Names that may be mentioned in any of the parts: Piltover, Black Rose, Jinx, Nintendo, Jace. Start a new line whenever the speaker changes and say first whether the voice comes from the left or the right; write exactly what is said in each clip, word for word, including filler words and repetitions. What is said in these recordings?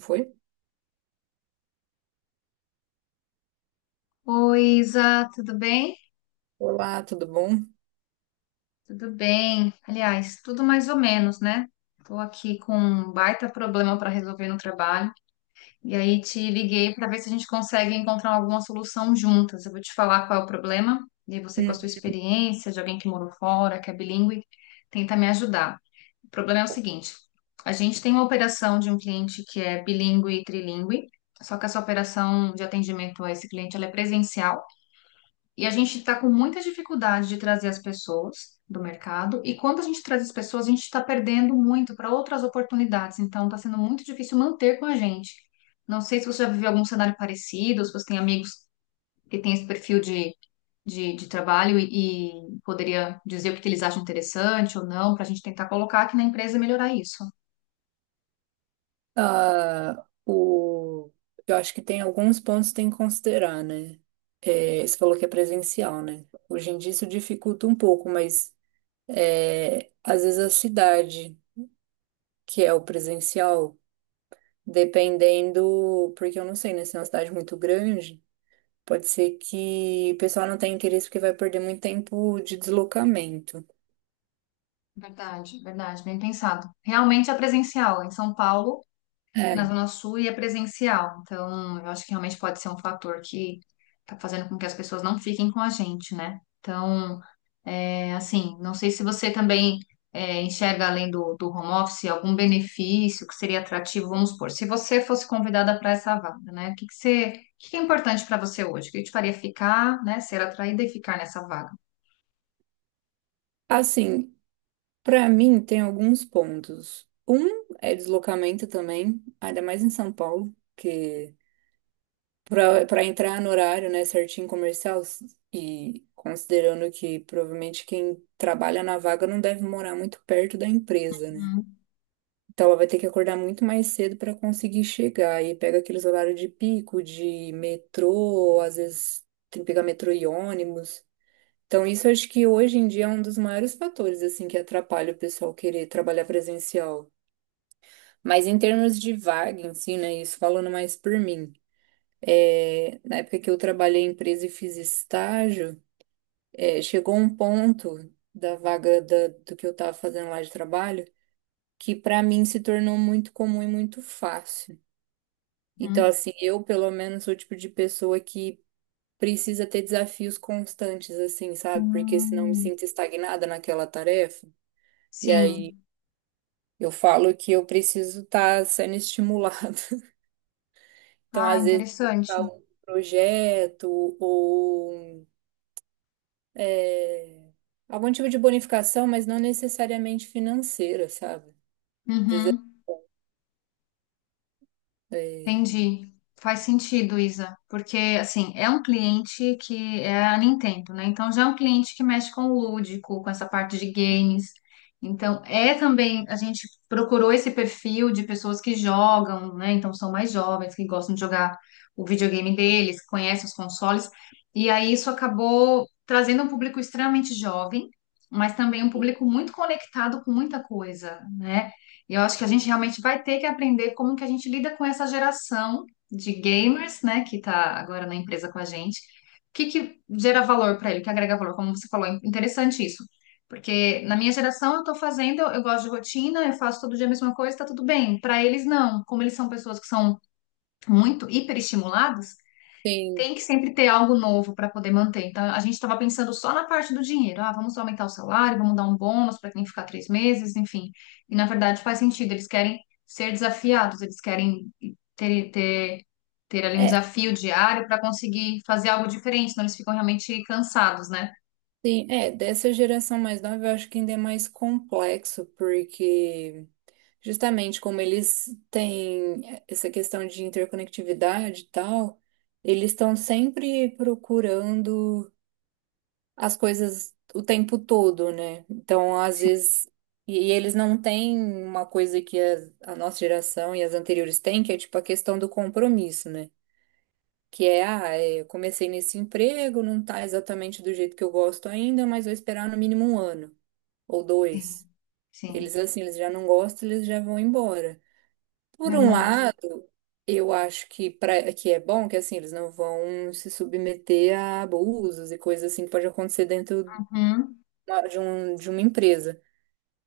right: Foi?
left: Oi, Isa, tudo bem?
right: Olá, tudo bom?
left: Tudo bem. Aliás, tudo mais ou menos, né? Estou aqui com um baita problema para resolver no trabalho e aí te liguei para ver se a gente consegue encontrar alguma solução juntas. Eu vou te falar qual é o problema e aí você, com a
right: Hum.
left: sua experiência de alguém que morou fora, que é bilíngue, tenta me ajudar. O problema é o seguinte: a gente tem uma operação de um cliente que é bilíngue e trilíngue, só que essa operação de atendimento a esse cliente ela é presencial. E a gente está com muita dificuldade de trazer as pessoas do mercado, e quando a gente traz as pessoas, a gente está perdendo muito para outras oportunidades, então está sendo muito difícil manter com a gente. Não sei se você já viveu algum cenário parecido, se você tem amigos que têm esse perfil de, de, de trabalho e, e poderia dizer o que que eles acham interessante ou não, para a gente tentar colocar aqui na empresa e melhorar isso.
right: Ah, o... eu acho que tem alguns pontos que tem que considerar, né? É, você falou que é presencial, né? Hoje em dia isso dificulta um pouco, mas é, às vezes a cidade, que é o presencial, dependendo, porque eu não sei, né? Se é uma cidade muito grande, pode ser que o pessoal não tenha interesse porque vai perder muito tempo de deslocamento.
left: Verdade, verdade, bem pensado. Realmente é presencial. Em São Paulo, na
right: É.
left: Zona Sul e é presencial. Então, eu acho que realmente pode ser um fator que tá fazendo com que as pessoas não fiquem com a gente, né? Então, é assim, não sei se você também é, enxerga além do, do home office algum benefício que seria atrativo, vamos supor, se você fosse convidada para essa vaga, né? O que que você, o que que é importante para você hoje? O que te faria ficar, né? Ser atraída e ficar nessa vaga?
right: Assim, para mim, tem alguns pontos. Um é deslocamento também, ainda mais em São Paulo, que para para entrar no horário, né, certinho comercial, s- e considerando que provavelmente quem trabalha na vaga não deve morar muito perto da empresa, né? Então ela vai ter que acordar muito mais cedo para conseguir chegar. E pega aqueles horários de pico, de metrô, às vezes tem que pegar metrô e ônibus. Então, isso eu acho que hoje em dia é um dos maiores fatores, assim, que atrapalha o pessoal querer trabalhar presencial. Mas em termos de vaga em si, né, isso falando mais por mim, é, na época que eu trabalhei em empresa e fiz estágio, é, chegou um ponto da vaga da- do que eu estava fazendo lá de trabalho que para mim se tornou muito comum e muito fácil. Então,
left: Uhum.
right: assim, eu pelo menos sou o tipo de pessoa que precisa ter desafios constantes, assim, sabe? Porque senão me
left: Hum,
right: sinto estagnada naquela tarefa. E aí
left: sim.
right: eu falo que eu preciso estar sendo estimulada. Então,
left: Ah,
right: às vezes,
left: interessante.
right: algum projeto ou é, algum tipo de bonificação, mas não necessariamente financeira, sabe? Às vezes,
left: Uhum.
right: é,
left: Entendi. Faz sentido, Isa, porque assim, é um cliente que é a Nintendo, né? Então já é um cliente que mexe com o lúdico, com essa parte de games. Então é também, a gente procurou esse perfil de pessoas que jogam, né? Então são mais jovens, que gostam de jogar o videogame deles, que conhecem os consoles. E aí isso acabou trazendo um público extremamente jovem, mas também um
right: é,
left: público muito conectado com muita coisa, né? E eu acho que a gente realmente vai ter que aprender como que a gente lida com essa geração de gamers, né, que tá agora na empresa com a gente. O que que gera valor para ele, o que agrega valor, como você falou, é interessante isso. Porque na minha geração eu tô fazendo, eu, eu gosto de rotina, eu faço todo dia a mesma coisa, tá tudo bem. Para eles não, como eles são pessoas que são muito hiperestimuladas,
right: tem,
left: tem que sempre ter algo novo para poder manter. Então, a gente estava pensando só na parte do dinheiro. Ah, vamos aumentar o salário, vamos dar um bônus para quem ficar três meses, enfim. E na verdade faz sentido, eles querem ser desafiados, eles querem ter, ter, ter ali um
right: é,
left: desafio diário para conseguir fazer algo diferente, senão eles ficam realmente cansados, né?
right: tem, é, dessa geração mais nova, eu acho que ainda é mais complexo, porque justamente como eles têm essa questão de interconectividade e tal, eles estão sempre procurando. as coisas o tempo todo, né? Então, às
left: Sim,
right: vezes. E, e eles não têm uma coisa que a, a nossa geração e as anteriores têm, que é tipo a questão do compromisso, né? Que é, ah, é, eu comecei nesse emprego, não tá exatamente do jeito que eu gosto ainda, mas vou esperar no mínimo um ano ou
left: sim,
right: dois.
left: sim,
right: Eles, assim, eles já não gostam, eles já vão embora. Por um
left: verdade.
right: lado, eu acho que, pra, que é bom que, assim, eles não vão se submeter a abusos e coisas assim que pode acontecer dentro
left: Uhum,
right: uma- hora de um, de uma empresa.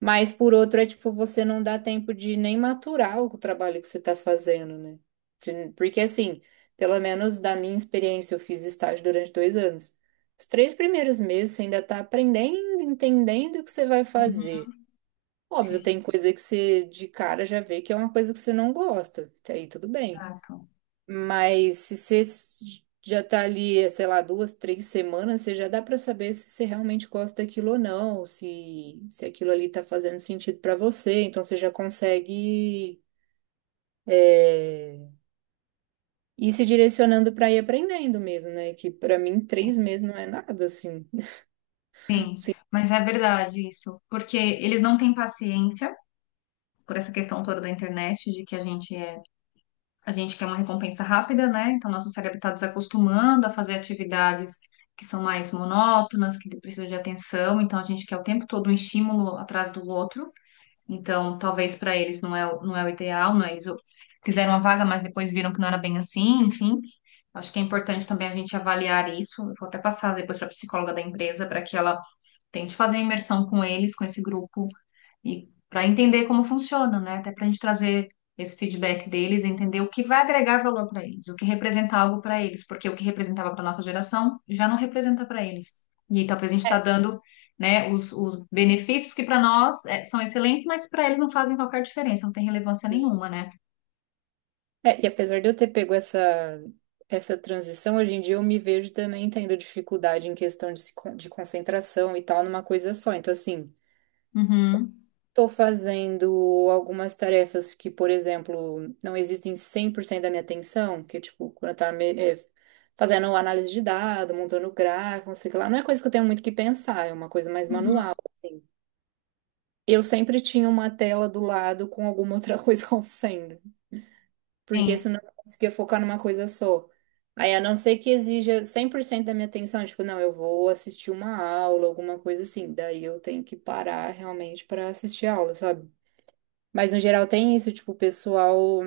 right: Mas por outro é tipo, você não dá tempo de nem maturar o trabalho que você está fazendo, né? Você- Porque assim, pelo menos da minha experiência, eu fiz estágio durante dois anos. Os três primeiros meses você ainda está aprendendo, entendendo o que você vai
left: uhum,
right: fazer. Óbvio,
left: sim,
right: tem coisa que você de cara já vê que é uma coisa que você não gosta. Até aí tudo bem.
left: exato.
right: Mas se você já tá ali, sei lá, duas, três semanas, você já dá pra saber se você realmente gosta daquilo ou não, se, se aquilo ali tá fazendo sentido pra você. Então você já consegue é, ir se direcionando pra ir aprendendo mesmo, né? Que pra mim três meses não é nada, assim. Sim.
left: Mas é verdade isso, porque eles não têm paciência por essa questão toda da internet, de que a gente é A gente quer uma recompensa rápida, né? Então, nosso cérebro está desacostumando a fazer atividades que são mais monótonas, que precisam de atenção. Então, a gente quer o tempo todo um estímulo atrás do outro. Então, talvez para eles não é, o- não é o ideal, não é? Eles o- fizeram uma vaga, mas depois viram que não era bem assim, enfim. Acho que é importante também a gente avaliar isso. Eu vou até passar depois para a psicóloga da empresa para que ela tente fazer uma imersão com eles, com esse grupo e para entender como funciona, né? Até para a gente trazer esse feedback deles, entender o que vai agregar valor para eles, o que representa algo para eles, porque o que representava para nossa geração já não representa para eles. E aí, talvez a gente está
right: É,
left: dando, né, os, os benefícios que para nós é, são excelentes, mas para eles não fazem qualquer diferença, não tem relevância nenhuma,
right: sim.
left: né?
right: É, e apesar de eu ter pego essa, essa transição, hoje em dia eu me vejo também tendo dificuldade em questão de, se con- de concentração e tal numa coisa só. Então, assim.
left: Uhum,
right: Estou fazendo algumas tarefas que, por exemplo, não existem cem por cento da minha atenção, que, é tipo, quando eu tava me- eh, fazendo análise de dado, montando gráfico, não sei o que lá, não é coisa que eu tenho muito que pensar, é uma coisa mais
left: uhum,
right: manual, assim. Eu sempre tinha uma tela do lado com alguma outra coisa acontecendo, porque
left: sim,
right: senão eu não conseguia focar numa coisa só. Aí, a não ser que exija cem por cento da minha atenção, tipo, não, eu vou assistir uma aula, alguma coisa assim, daí eu tenho que parar realmente para assistir a aula, sabe? Mas no geral tem isso, tipo, o pessoal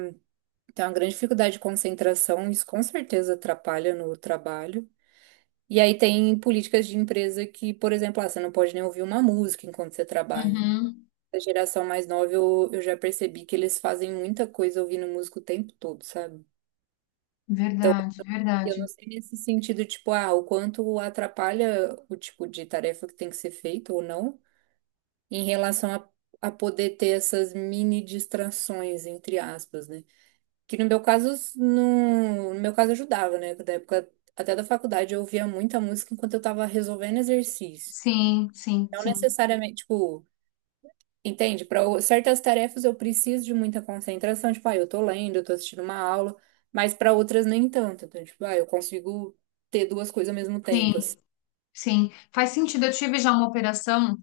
right: tem uma grande dificuldade de concentração, isso com certeza atrapalha no trabalho. E aí tem políticas de empresa que, por exemplo, ah, você não pode nem ouvir uma música enquanto você trabalha.
left: uhum,
right: A geração mais nova, eu, eu já percebi que eles fazem muita coisa ouvindo música o tempo todo, sabe?
left: verdade,
right: Eu não
left: verdade.
right: sei nesse sentido, tipo, ah, o quanto atrapalha o tipo de tarefa que tem que ser feita ou não, em relação a, a poder ter essas mini distrações, entre aspas, né? Que no meu caso, no, no meu caso ajudava, né? Da época até da faculdade eu ouvia muita música enquanto eu tava resolvendo exercício.
left: Sim, sim,
right: Não
left: sim,
right: necessariamente, tipo, entende? Para certas tarefas eu preciso de muita concentração, tipo, ah, eu tô lendo, eu tô assistindo uma aula, mas para outras nem tanto. Então, tipo, ah, eu consigo ter duas coisas ao mesmo tempo, assim.
left: sim, sim. Faz sentido. Eu tive já uma operação.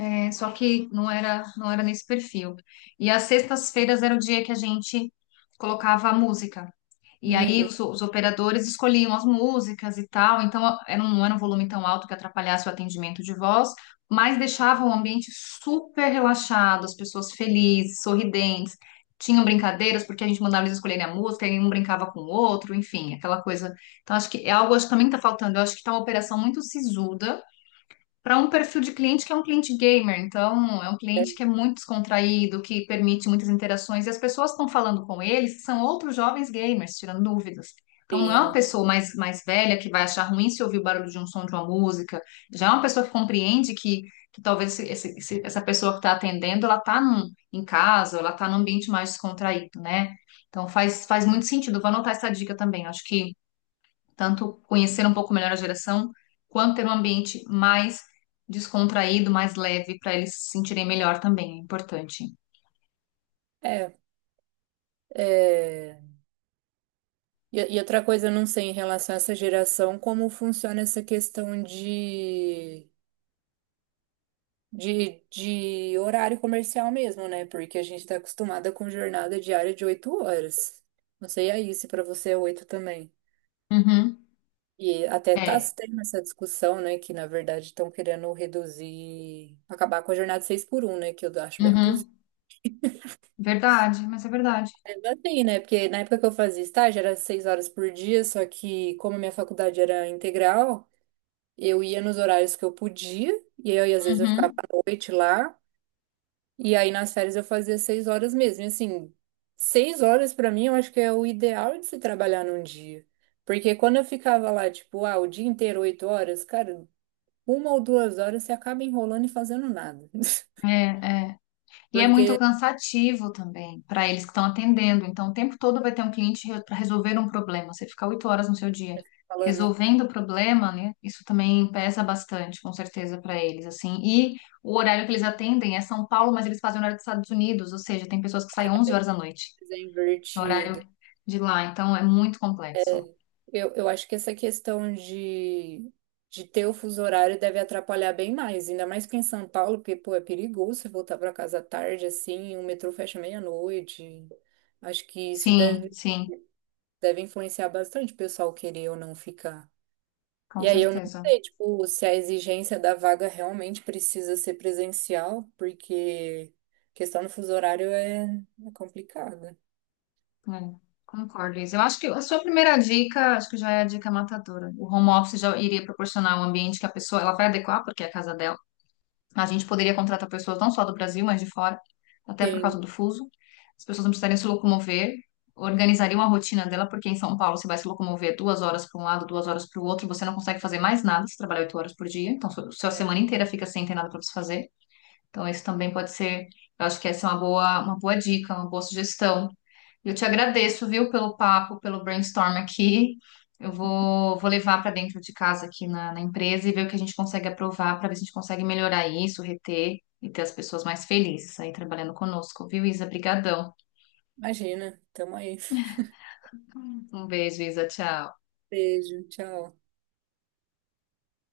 left: É, só que não era, não era nesse perfil. E as sextas-feiras era o dia que a gente colocava a música. E aí
right: Uhum,
left: os, os operadores escolhiam as músicas e tal, então a- era um, não era um volume tão alto que atrapalhasse o atendimento de voz, mas deixava o ambiente super relaxado, as pessoas felizes, sorridentes, tinham brincadeiras, porque a gente mandava eles escolherem a música, e um brincava com o outro, enfim, aquela coisa. Então acho que é algo acho que também está faltando, eu acho que está uma operação muito sisuda, para um perfil de cliente que é um cliente gamer, então é um cliente que é muito descontraído, que permite muitas interações, e as pessoas que estão falando com ele são outros jovens gamers, tirando dúvidas. Então não é uma
right: sim.
left: pessoa mais, mais velha que vai achar ruim se ouvir o barulho de um som de uma música, já é uma pessoa que compreende que, que talvez esse- esse- esse- essa pessoa que está atendendo, ela está em casa, ela está num ambiente mais descontraído, né? Então faz, faz muito sentido, vou anotar essa dica também, acho que tanto conhecer um pouco melhor a geração, quanto ter um ambiente mais descontraído, mais leve, para eles se sentirem melhor também, é importante.
right: É, é... E, e outra coisa, eu não sei em relação a essa geração, como funciona essa questão de de, de horário comercial mesmo, né? Porque a gente tá acostumada com jornada diária de oito horas. Não sei aí se para você é oito também.
left: Uhum,
right: E até tá
left: é,
right: se tendo essa discussão, né? Que na verdade estão querendo reduzir, acabar com a jornada seis por um, né? Que eu acho bem abusivo
left: uhum, verdade, mas é verdade.
right: assim, né? Porque na época que eu fazia estágio era seis horas por dia, só que como a minha faculdade era integral, eu ia nos horários que eu podia, e aí às vezes eu ficava
left: Uhum,
right: à noite lá. E aí nas férias eu fazia seis horas mesmo. E assim, seis horas pra mim eu acho que é o ideal de se trabalhar num dia. Porque quando eu ficava lá, tipo, ah, o dia inteiro, oito horas, cara, uma ou duas horas você acaba enrolando e fazendo nada.
left: é, é. E é
right: Porque,
left: muito cansativo também para eles que estão atendendo. Então, o tempo todo vai ter um cliente para resolver um problema. Você ficar oito horas no seu dia
right: falando,
left: resolvendo o problema, né? Isso também pesa bastante, com certeza, para eles, assim. E o horário que eles atendem é São Paulo, mas eles fazem o horário dos Estados Unidos, ou seja, tem pessoas que saem onze horas da noite,
right: coisa
left: que é o horário
right: invertida,
left: de lá. Então, é muito complexo.
right: eu, eu acho que essa questão de, de ter o fuso horário deve atrapalhar bem mais. Ainda mais que em São Paulo, porque, pô, é perigoso você voltar pra casa tarde, assim, o metrô fecha meia-noite. Acho que isso
left: Sim,
right: deve
left: sim,
right: deve influenciar bastante o pessoal querer ou não ficar.
left: com
right: E aí eu não
left: certeza.
right: sei, tipo, se a exigência da vaga realmente precisa ser presencial, porque questão do fuso horário é, é complicada.
left: É, concordo, Liz. Eu acho que a sua primeira dica, acho que já é a dica matadora. O home office já iria proporcionar um ambiente que a pessoa, ela vai adequar, porque é a casa dela. A gente poderia contratar pessoas não só do Brasil, mas de fora, até por causa
right: Sim,
left: do fuso. As pessoas não precisariam se locomover, organizariam a rotina dela, porque em São Paulo você vai se locomover duas horas para um lado, duas horas para o outro, você não consegue fazer mais nada se trabalhar oito horas por dia. Então, sua, sua semana inteira fica sem ter nada para você fazer. Então, isso também pode ser, eu acho que essa é uma boa, uma boa dica, uma boa sugestão. Eu te agradeço, viu, pelo papo, pelo brainstorm aqui. Eu vou, vou levar para dentro de casa aqui na, na empresa e ver o que a gente consegue aprovar para ver se a gente consegue melhorar isso, reter e ter as pessoas mais felizes aí trabalhando conosco, viu, Isa? Brigadão!
right: imagina. Tamo aí.
left: Um beijo, Isa. Tchau.
right: Beijo, tchau.